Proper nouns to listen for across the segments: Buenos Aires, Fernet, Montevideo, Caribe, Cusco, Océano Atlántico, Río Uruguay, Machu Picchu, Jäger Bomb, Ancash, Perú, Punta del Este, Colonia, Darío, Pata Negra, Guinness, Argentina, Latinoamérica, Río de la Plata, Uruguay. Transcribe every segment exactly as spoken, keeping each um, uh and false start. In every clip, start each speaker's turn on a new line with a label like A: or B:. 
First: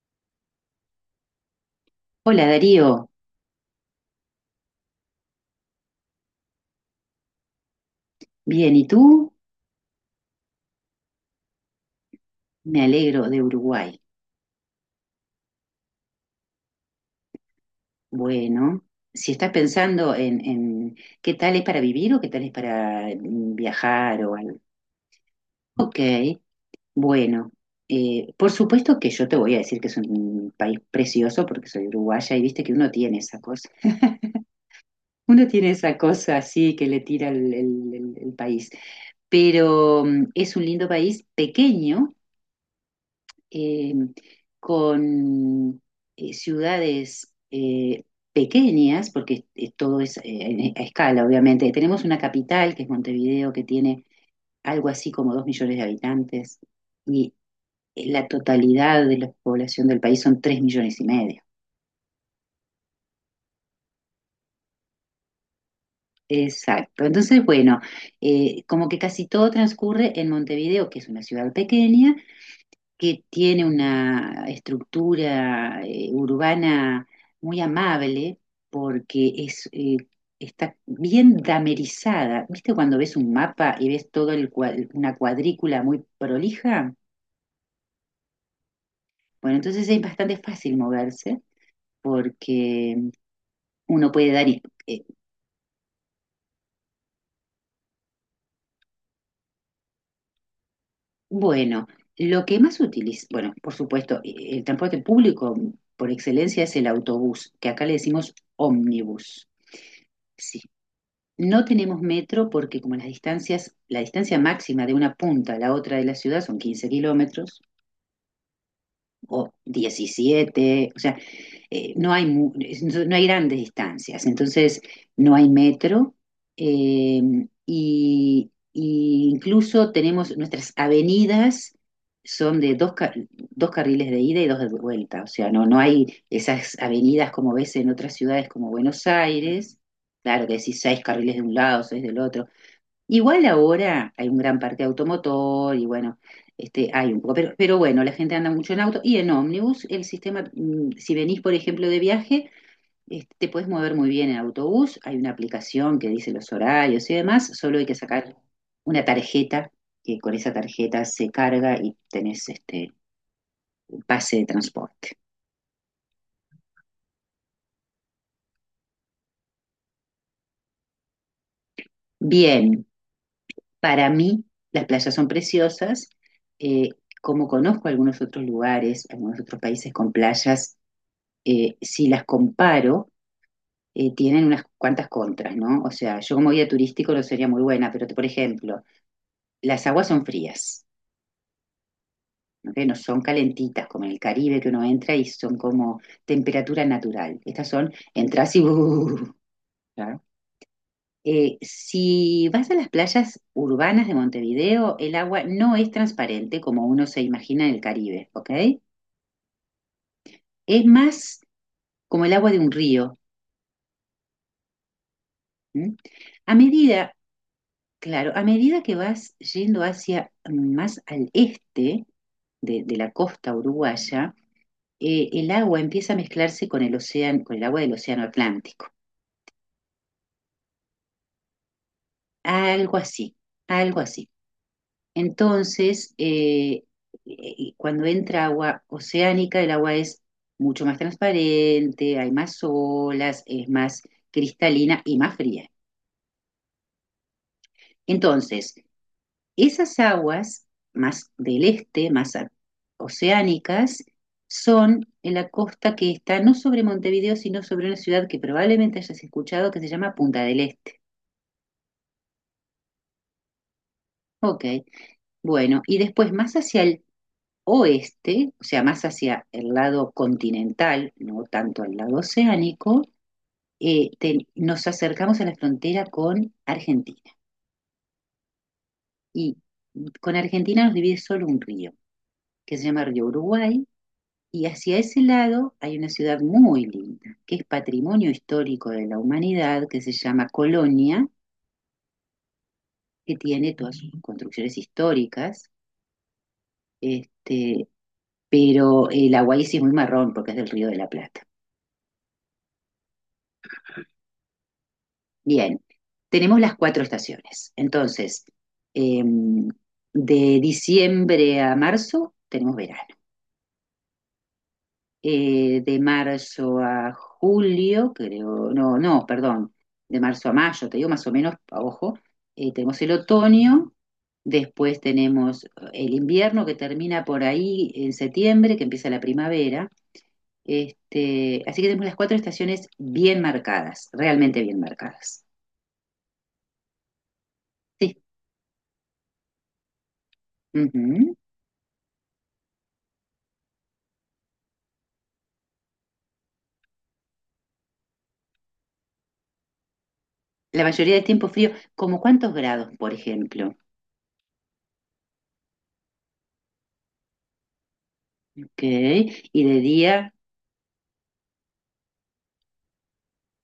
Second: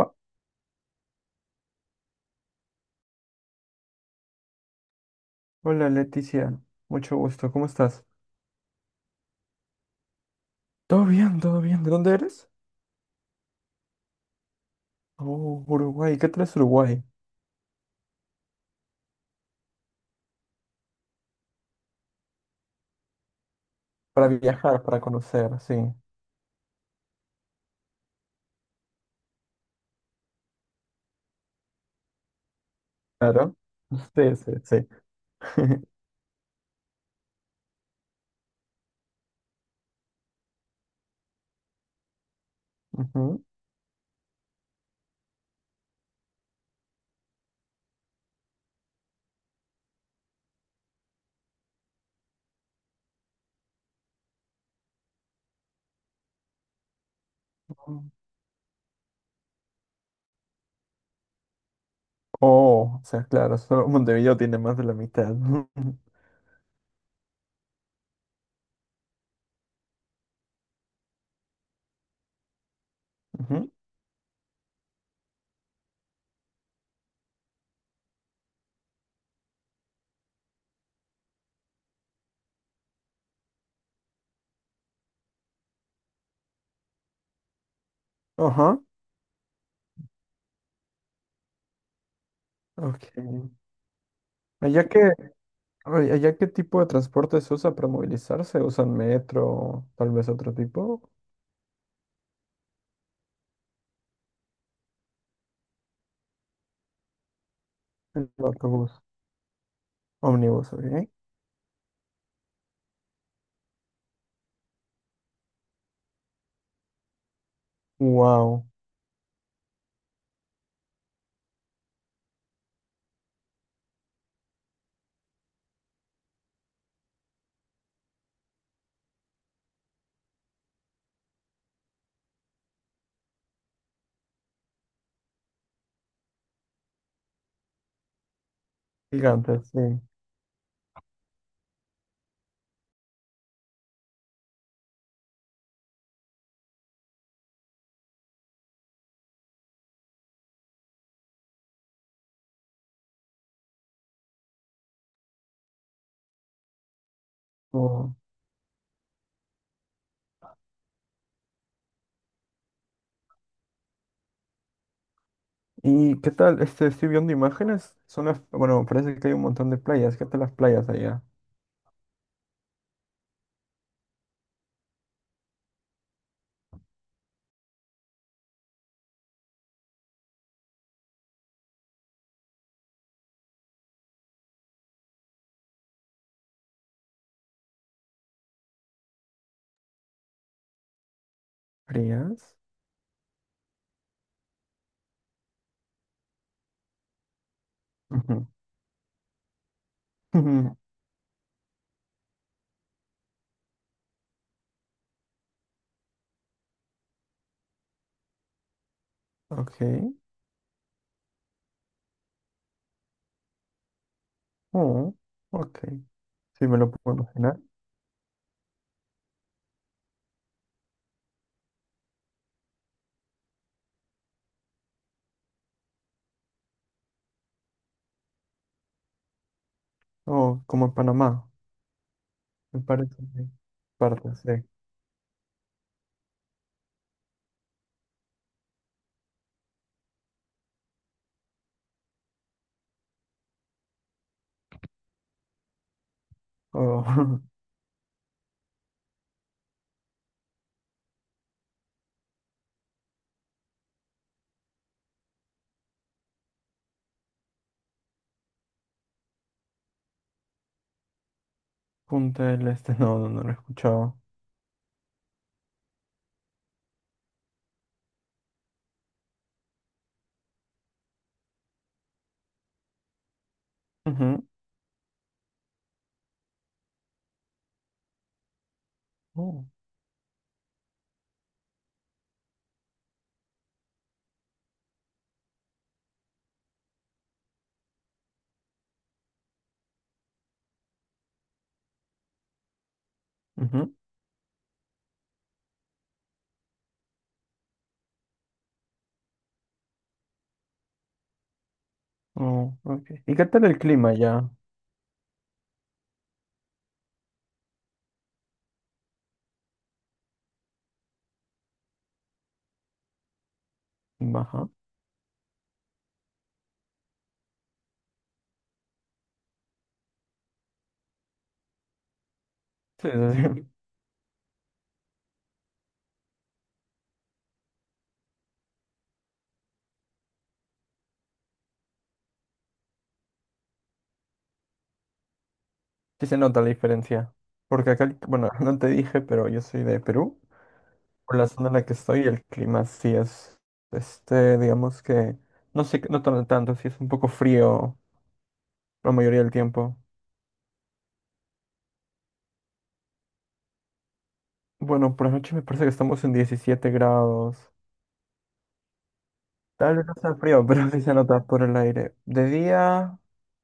A: Va.
B: Hola Darío,
A: Hola Leticia, mucho gusto, ¿cómo estás?
B: bien, ¿y tú?
A: Todo bien, todo bien. ¿De dónde eres?
B: Me alegro de Uruguay.
A: Oh, Uruguay. ¿Qué tal es Uruguay?
B: Bueno, si estás pensando en, en qué tal es para vivir o qué tal es para mm, viajar
A: Para
B: o algo.
A: viajar, para conocer, sí.
B: Ok, bueno, eh, por supuesto que yo te voy a decir que es un país precioso porque soy uruguaya y viste que uno tiene esa
A: Claro.
B: cosa.
A: Sí, sí, sí.
B: Uno tiene esa cosa así que le tira el, el- el- el país, pero mm, es un lindo país pequeño
A: Ujú.
B: eh, con eh, ciudades eh, pequeñas, porque eh, todo es eh, a escala, obviamente. Tenemos una capital, que es Montevideo, que tiene algo así como dos millones de habitantes, y la totalidad de la población del país son tres millones y medio.
A: Oh, o sea, claro, solo Montevideo tiene más de la mitad.
B: Exacto. Entonces, bueno, eh, como que casi todo transcurre en Montevideo, que es una ciudad pequeña, que tiene
A: Ujú.
B: una estructura eh, urbana muy amable porque es, eh, está bien damerizada. ¿Viste cuando ves un mapa y ves todo el cua- una cuadrícula muy prolija?
A: Ajá,
B: Bueno, entonces es bastante fácil moverse porque
A: ok.
B: uno puede dar... i-
A: ¿Allá
B: eh,
A: qué, ay, allá qué tipo de transporte se usa para movilizarse? ¿Usan metro, tal vez otro tipo?
B: bueno, lo que más utiliza, bueno, por supuesto, eh, el transporte público por excelencia es el autobús, que acá le
A: El
B: decimos
A: autobús.
B: ómnibus. Sí.
A: Ómnibus, ok.
B: No tenemos metro porque como las distancias, la distancia máxima de una punta a la otra de la ciudad son quince kilómetros
A: Wow,
B: o diecisiete, o sea, eh, no hay, mu- no hay grandes distancias, entonces no hay metro. eh, y, y incluso tenemos nuestras avenidas son de dos, ca- dos carriles de ida y dos de vuelta, o sea, no, no hay esas avenidas como ves en otras ciudades como Buenos
A: gigante,
B: Aires.
A: sí.
B: Claro que decís seis carriles de un lado, seis del otro. Igual ahora hay un gran parque automotor y bueno, este, hay un poco, pero, pero bueno, la gente anda mucho en auto y en ómnibus. El sistema, mm, si venís por ejemplo de viaje, este, te puedes mover muy bien en autobús, hay una aplicación que dice los horarios y demás, solo hay que
A: Oh.
B: sacar una tarjeta, que con esa tarjeta se carga y tenés este un pase de transporte.
A: ¿Y qué tal? Este, estoy viendo imágenes. Son las, bueno, parece que hay un montón de playas. ¿Qué tal las playas allá?
B: Bien, para mí las playas son preciosas, eh, como conozco algunos otros lugares, algunos otros países con playas, eh, si las comparo, eh, tienen unas cuantas contras, ¿no? O sea, yo como guía turístico no sería muy buena, pero te- por ejemplo, las aguas son frías,
A: ¿Frías?
B: ¿ok? No son calentitas, como en el Caribe que uno entra y son como temperatura natural. Estas son,
A: Ujú.
B: entras y ¡uh! Claro.
A: Ujú.
B: Eh, si vas a las playas urbanas de Montevideo, el agua no es transparente como uno se imagina en el Caribe, ¿ok?
A: Ok.
B: Es más como el agua de un río.
A: Oh, ok.
B: ¿M? A
A: Sí, me lo
B: medida
A: puedo imaginar.
B: Claro, a medida que vas yendo hacia mm, más al este de, de la costa uruguaya, eh, el agua empieza a mezclarse con el océano, con el agua del océano Atlántico.
A: Oh, como en Panamá. Me
B: Algo
A: parece.
B: así,
A: Que
B: algo
A: parte,
B: así.
A: sí.
B: Entonces, eh, eh, cuando entra agua oceánica, el agua es mucho más transparente, hay más olas, es más cristalina y más fría.
A: Oh,
B: Entonces, esas aguas más del este, más a- oceánicas, son en la costa que está no sobre Montevideo, sino sobre una ciudad que probablemente hayas escuchado que se llama Punta del Este.
A: Punta del Este. No, no, no lo he escuchado.
B: Ok, bueno, y después más hacia el oeste, o sea, más hacia el lado continental, no tanto al lado oceánico, eh,
A: Ujú.
B: te- nos acercamos a la frontera con Argentina. Y
A: Oh,
B: con Argentina nos divide solo un río, que se llama Río Uruguay. Y hacia ese lado hay una ciudad muy linda, que es patrimonio histórico de la humanidad, que se llama Colonia, que tiene
A: ujú.
B: todas sus construcciones históricas, este, pero el Aguaí sí es muy marrón porque es del Río de la Plata.
A: Oh, ok. ¿Y qué tal el clima ya?
B: Bien, tenemos las cuatro estaciones. Entonces, eh, de diciembre a marzo tenemos verano.
A: Baja.
B: Eh, de marzo a julio, creo, no, no, perdón, de marzo a mayo, te digo más o menos, a ojo, eh, tenemos
A: Sí,
B: el
A: sí, sí.
B: otoño, después tenemos eh, el invierno que termina por ahí en septiembre, que empieza la primavera, este, así que tenemos las cuatro estaciones bien marcadas, realmente bien marcadas.
A: Sí se nota la diferencia. Porque acá, el-
B: Sí.
A: bueno, no te dije, pero yo soy de Perú.
B: Ujú.
A: Por la zona en la que estoy, el clima sí es, este, digamos que, no sé, no tan no tanto, sí es un poco frío la mayoría del tiempo.
B: La mayoría del tiempo frío, como cuántos grados, por ejemplo,
A: Bueno, por la noche me parece que estamos en diecisiete grados.
B: ¿ok? ¿Y de
A: Tal vez no
B: día?
A: sea frío, pero sí se nota por el aire. De día,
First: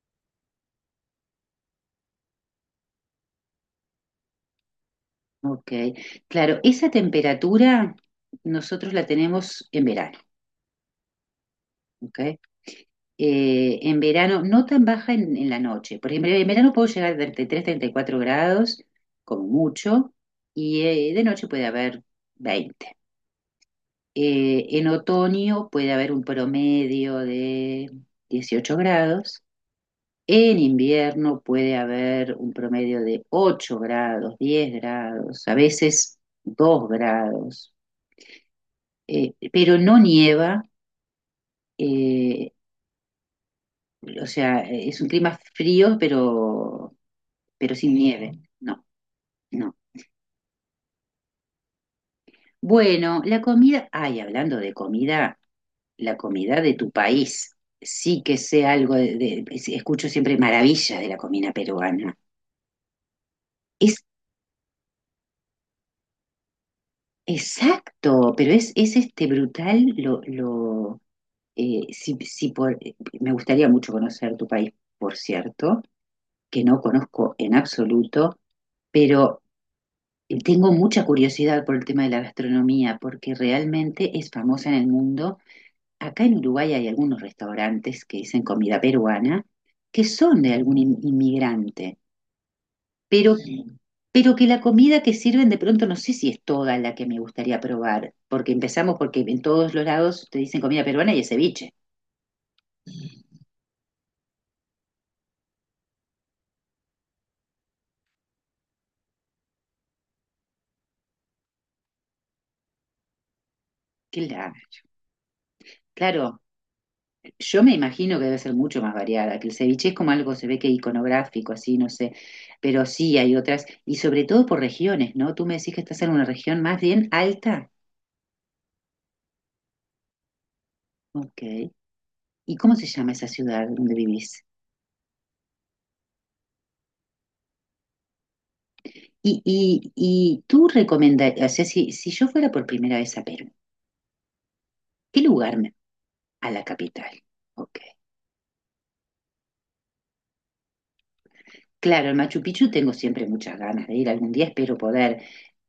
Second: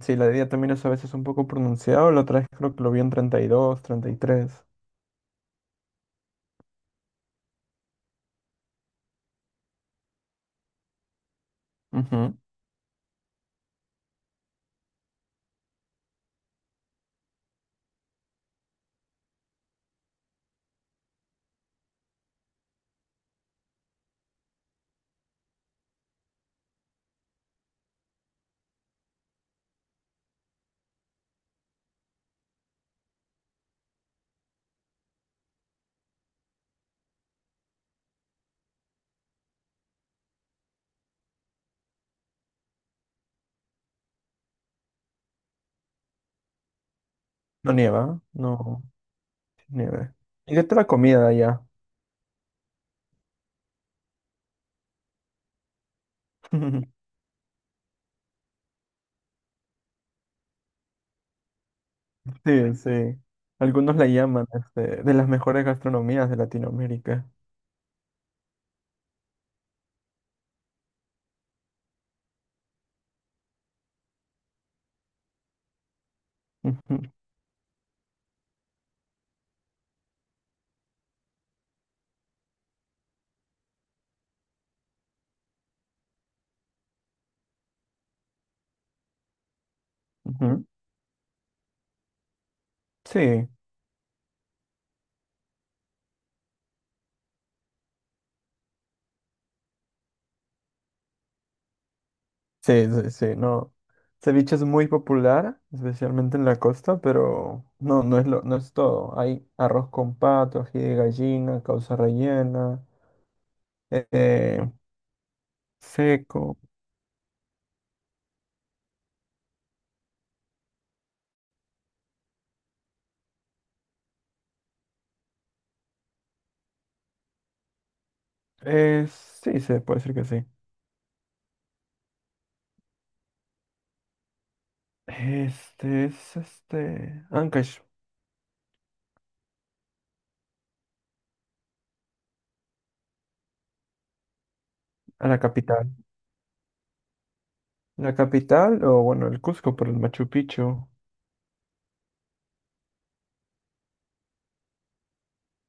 A: sí, la de día también es a veces un poco pronunciado, la otra vez creo que lo vi en treinta y dos, treinta y tres.
B: Ok, claro, esa temperatura nosotros la tenemos en verano, ¿ok?
A: Ujú.
B: Eh, en verano, no tan baja en, en la noche. Por ejemplo, en verano puedo llegar a treinta y tres, treinta y cuatro grados, como mucho, y eh, de noche puede haber veinte. Eh, en otoño puede haber un promedio de dieciocho grados. En invierno puede haber un promedio de ocho grados, diez grados, a veces dos grados. Eh, pero no nieva, eh, o sea, eh, es un clima frío, pero,
A: No
B: pero sin
A: nieva,
B: nieve.
A: no
B: No,
A: sí
B: no.
A: nieve. ¿Y qué tal la comida allá?
B: Bueno, la comida, ay, hablando de comida, la comida de tu país, sí que sé algo, de, de- escucho siempre maravillas de la comida peruana.
A: Sí, sí. Algunos
B: Es
A: la llaman este, de las mejores gastronomías de Latinoamérica.
B: exacto, pero es, es este brutal lo, lo eh, si, si por, eh, me gustaría mucho conocer tu país, por cierto, que no
A: Ujú,
B: conozco en absoluto. Pero Y Tengo mucha curiosidad por el tema de la gastronomía, porque realmente es famosa en el mundo. Acá en Uruguay hay algunos restaurantes que dicen comida peruana, que son de
A: ujú.
B: algún in- inmigrante, pero,
A: Sí,
B: Sí. Pero que la comida que sirven de pronto no sé si es toda la que me gustaría probar, porque empezamos porque en todos los lados te dicen comida peruana y es ceviche.
A: sí, sí, sí, no. Ceviche es muy popular, especialmente en la costa, pero no, no es lo, no es todo. Hay arroz con pato, ají de gallina, causa rellena,
B: Claro,
A: eh,
B: claro.
A: seco.
B: Yo me imagino que debe ser mucho más variada, que el ceviche es como algo, se ve que iconográfico, así, no sé, pero sí hay otras, y sobre todo por regiones, ¿no? Tú me decís que estás en una región más bien alta.
A: Eh, sí, se puede decir que sí.
B: Ok. ¿Y cómo se llama esa ciudad donde vivís?
A: Este es este Ancash,
B: Y, y, y tú recomendarías, o sea, si, si yo fuera por primera vez a Perú, ¿qué
A: a la
B: lugar me-
A: capital.
B: a la capital? Ok.
A: La capital, o bueno, el Cusco por el Machu Picchu.
B: Claro, el Machu Picchu tengo siempre muchas ganas de ir, algún día espero poder,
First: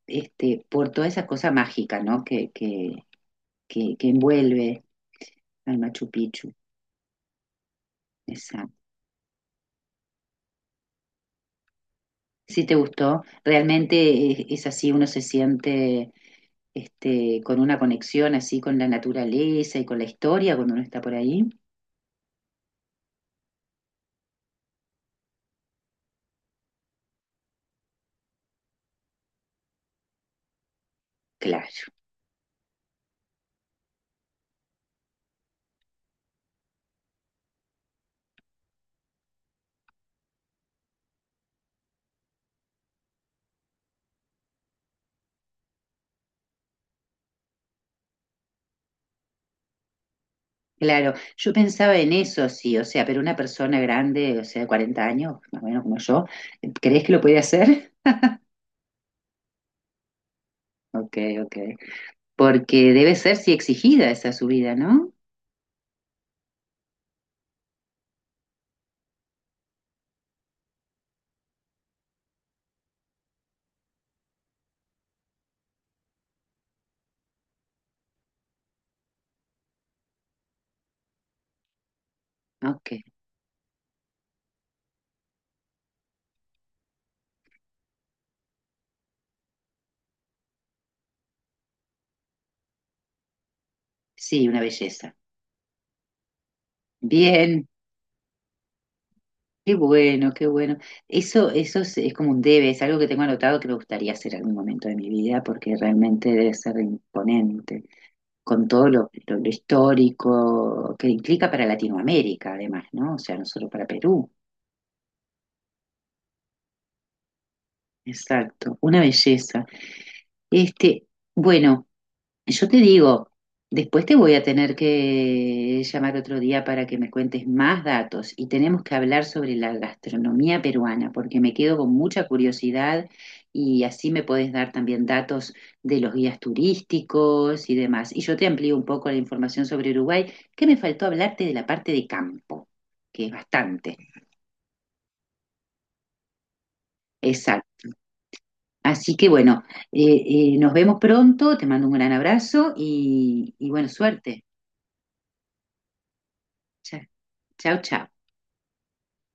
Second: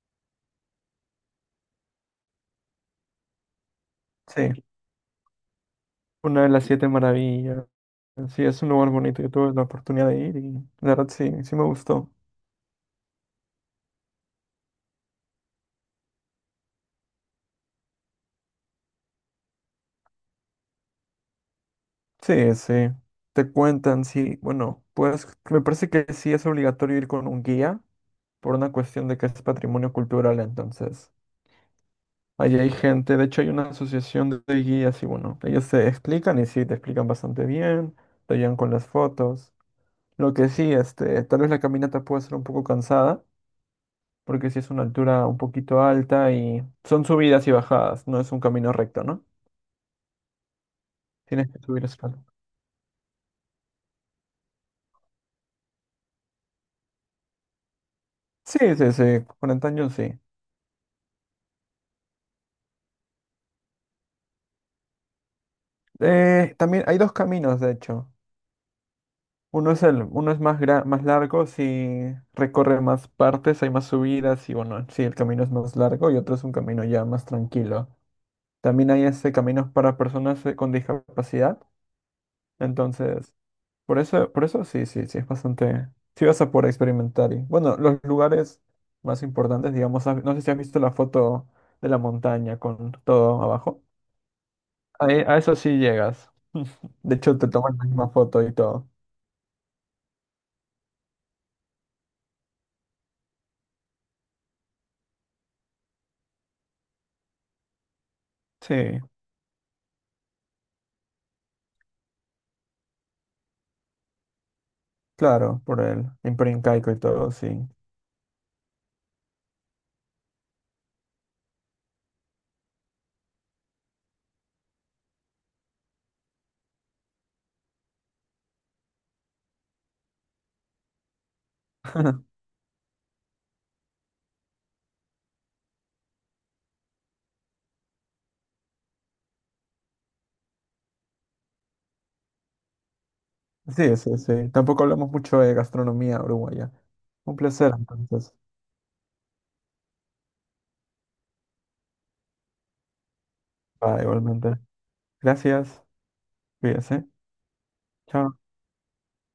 B: este, por toda esa cosa mágica, ¿no? Que, que, que, que
A: Sí.
B: envuelve. Al Machu
A: Una de
B: Picchu.
A: las siete maravillas. Sí, es un
B: Exacto.
A: lugar bonito. Yo tuve la oportunidad de ir y la verdad sí, sí me gustó.
B: Sí te gustó. Realmente es, es así, uno se siente este, con una conexión así con la naturaleza y con la historia cuando uno está por ahí.
A: Sí, sí. Te cuentan, sí. Bueno, pues me parece que sí es obligatorio ir con un guía por una cuestión de que es patrimonio cultural. Entonces,
B: Claro,
A: allí hay gente. De hecho, hay una asociación de de guías y bueno, ellos te explican y sí, te explican bastante bien. Te ayudan con las fotos. Lo que sí, este, tal vez la caminata puede ser un poco cansada. Porque sí es una altura un poquito alta y son subidas y bajadas, no es un camino recto, ¿no?
B: claro.
A: Tienes
B: Yo
A: que subir
B: pensaba en
A: escalón.
B: eso, sí, o sea, pero una persona grande, o sea, de cuarenta años, más o menos como yo, ¿crees que lo puede hacer?
A: Sí, sí, sí, con antaño sí.
B: Ok, ok. Porque debe ser, sí, exigida esa subida, ¿no?
A: Eh, también hay dos caminos, de hecho. Uno es el, uno es más gra- más largo, si recorre más partes, hay más subidas y bueno, sí, el camino es más largo y otro es un camino ya más tranquilo. También hay este caminos para personas eh, con discapacidad,
B: Ok.
A: entonces por eso, por eso sí, sí, sí, es bastante. Sí vas a poder experimentar. Y, bueno, los lugares más importantes, digamos, has- no sé si has visto la foto de la montaña con todo abajo.
B: Sí, una belleza.
A: Ahí- a eso sí llegas. De hecho, te
B: Bien.
A: toman la misma foto y todo.
B: Qué bueno, qué bueno. Eso, eso es, es como un debe, es algo que tengo anotado que me gustaría hacer en algún momento de mi vida porque realmente debe ser imponente, con todo
A: Sí,
B: lo, lo- lo histórico que implica para Latinoamérica, además, ¿no? O sea, no solo para Perú.
A: claro, por el Imperio Incaico y todo, sí.
B: Exacto, una belleza. Este, bueno. Yo te digo, después te voy a tener que llamar otro día para que me cuentes más datos y tenemos que hablar sobre la gastronomía peruana porque me quedo con mucha curiosidad y así me podés dar también datos de los guías turísticos y demás. Y yo te amplío un poco la información sobre Uruguay, que me faltó hablarte de la parte de campo, que es
A: Sí,
B: bastante.
A: sí, sí. Tampoco hablamos mucho de gastronomía uruguaya. Un placer,
B: Exacto.
A: entonces.
B: Así que bueno, eh, eh, nos vemos pronto, te mando un gran abrazo y, y bueno,
A: Va,
B: suerte.
A: igualmente. Gracias. Cuídese.
B: Chao, chao.
A: Chao.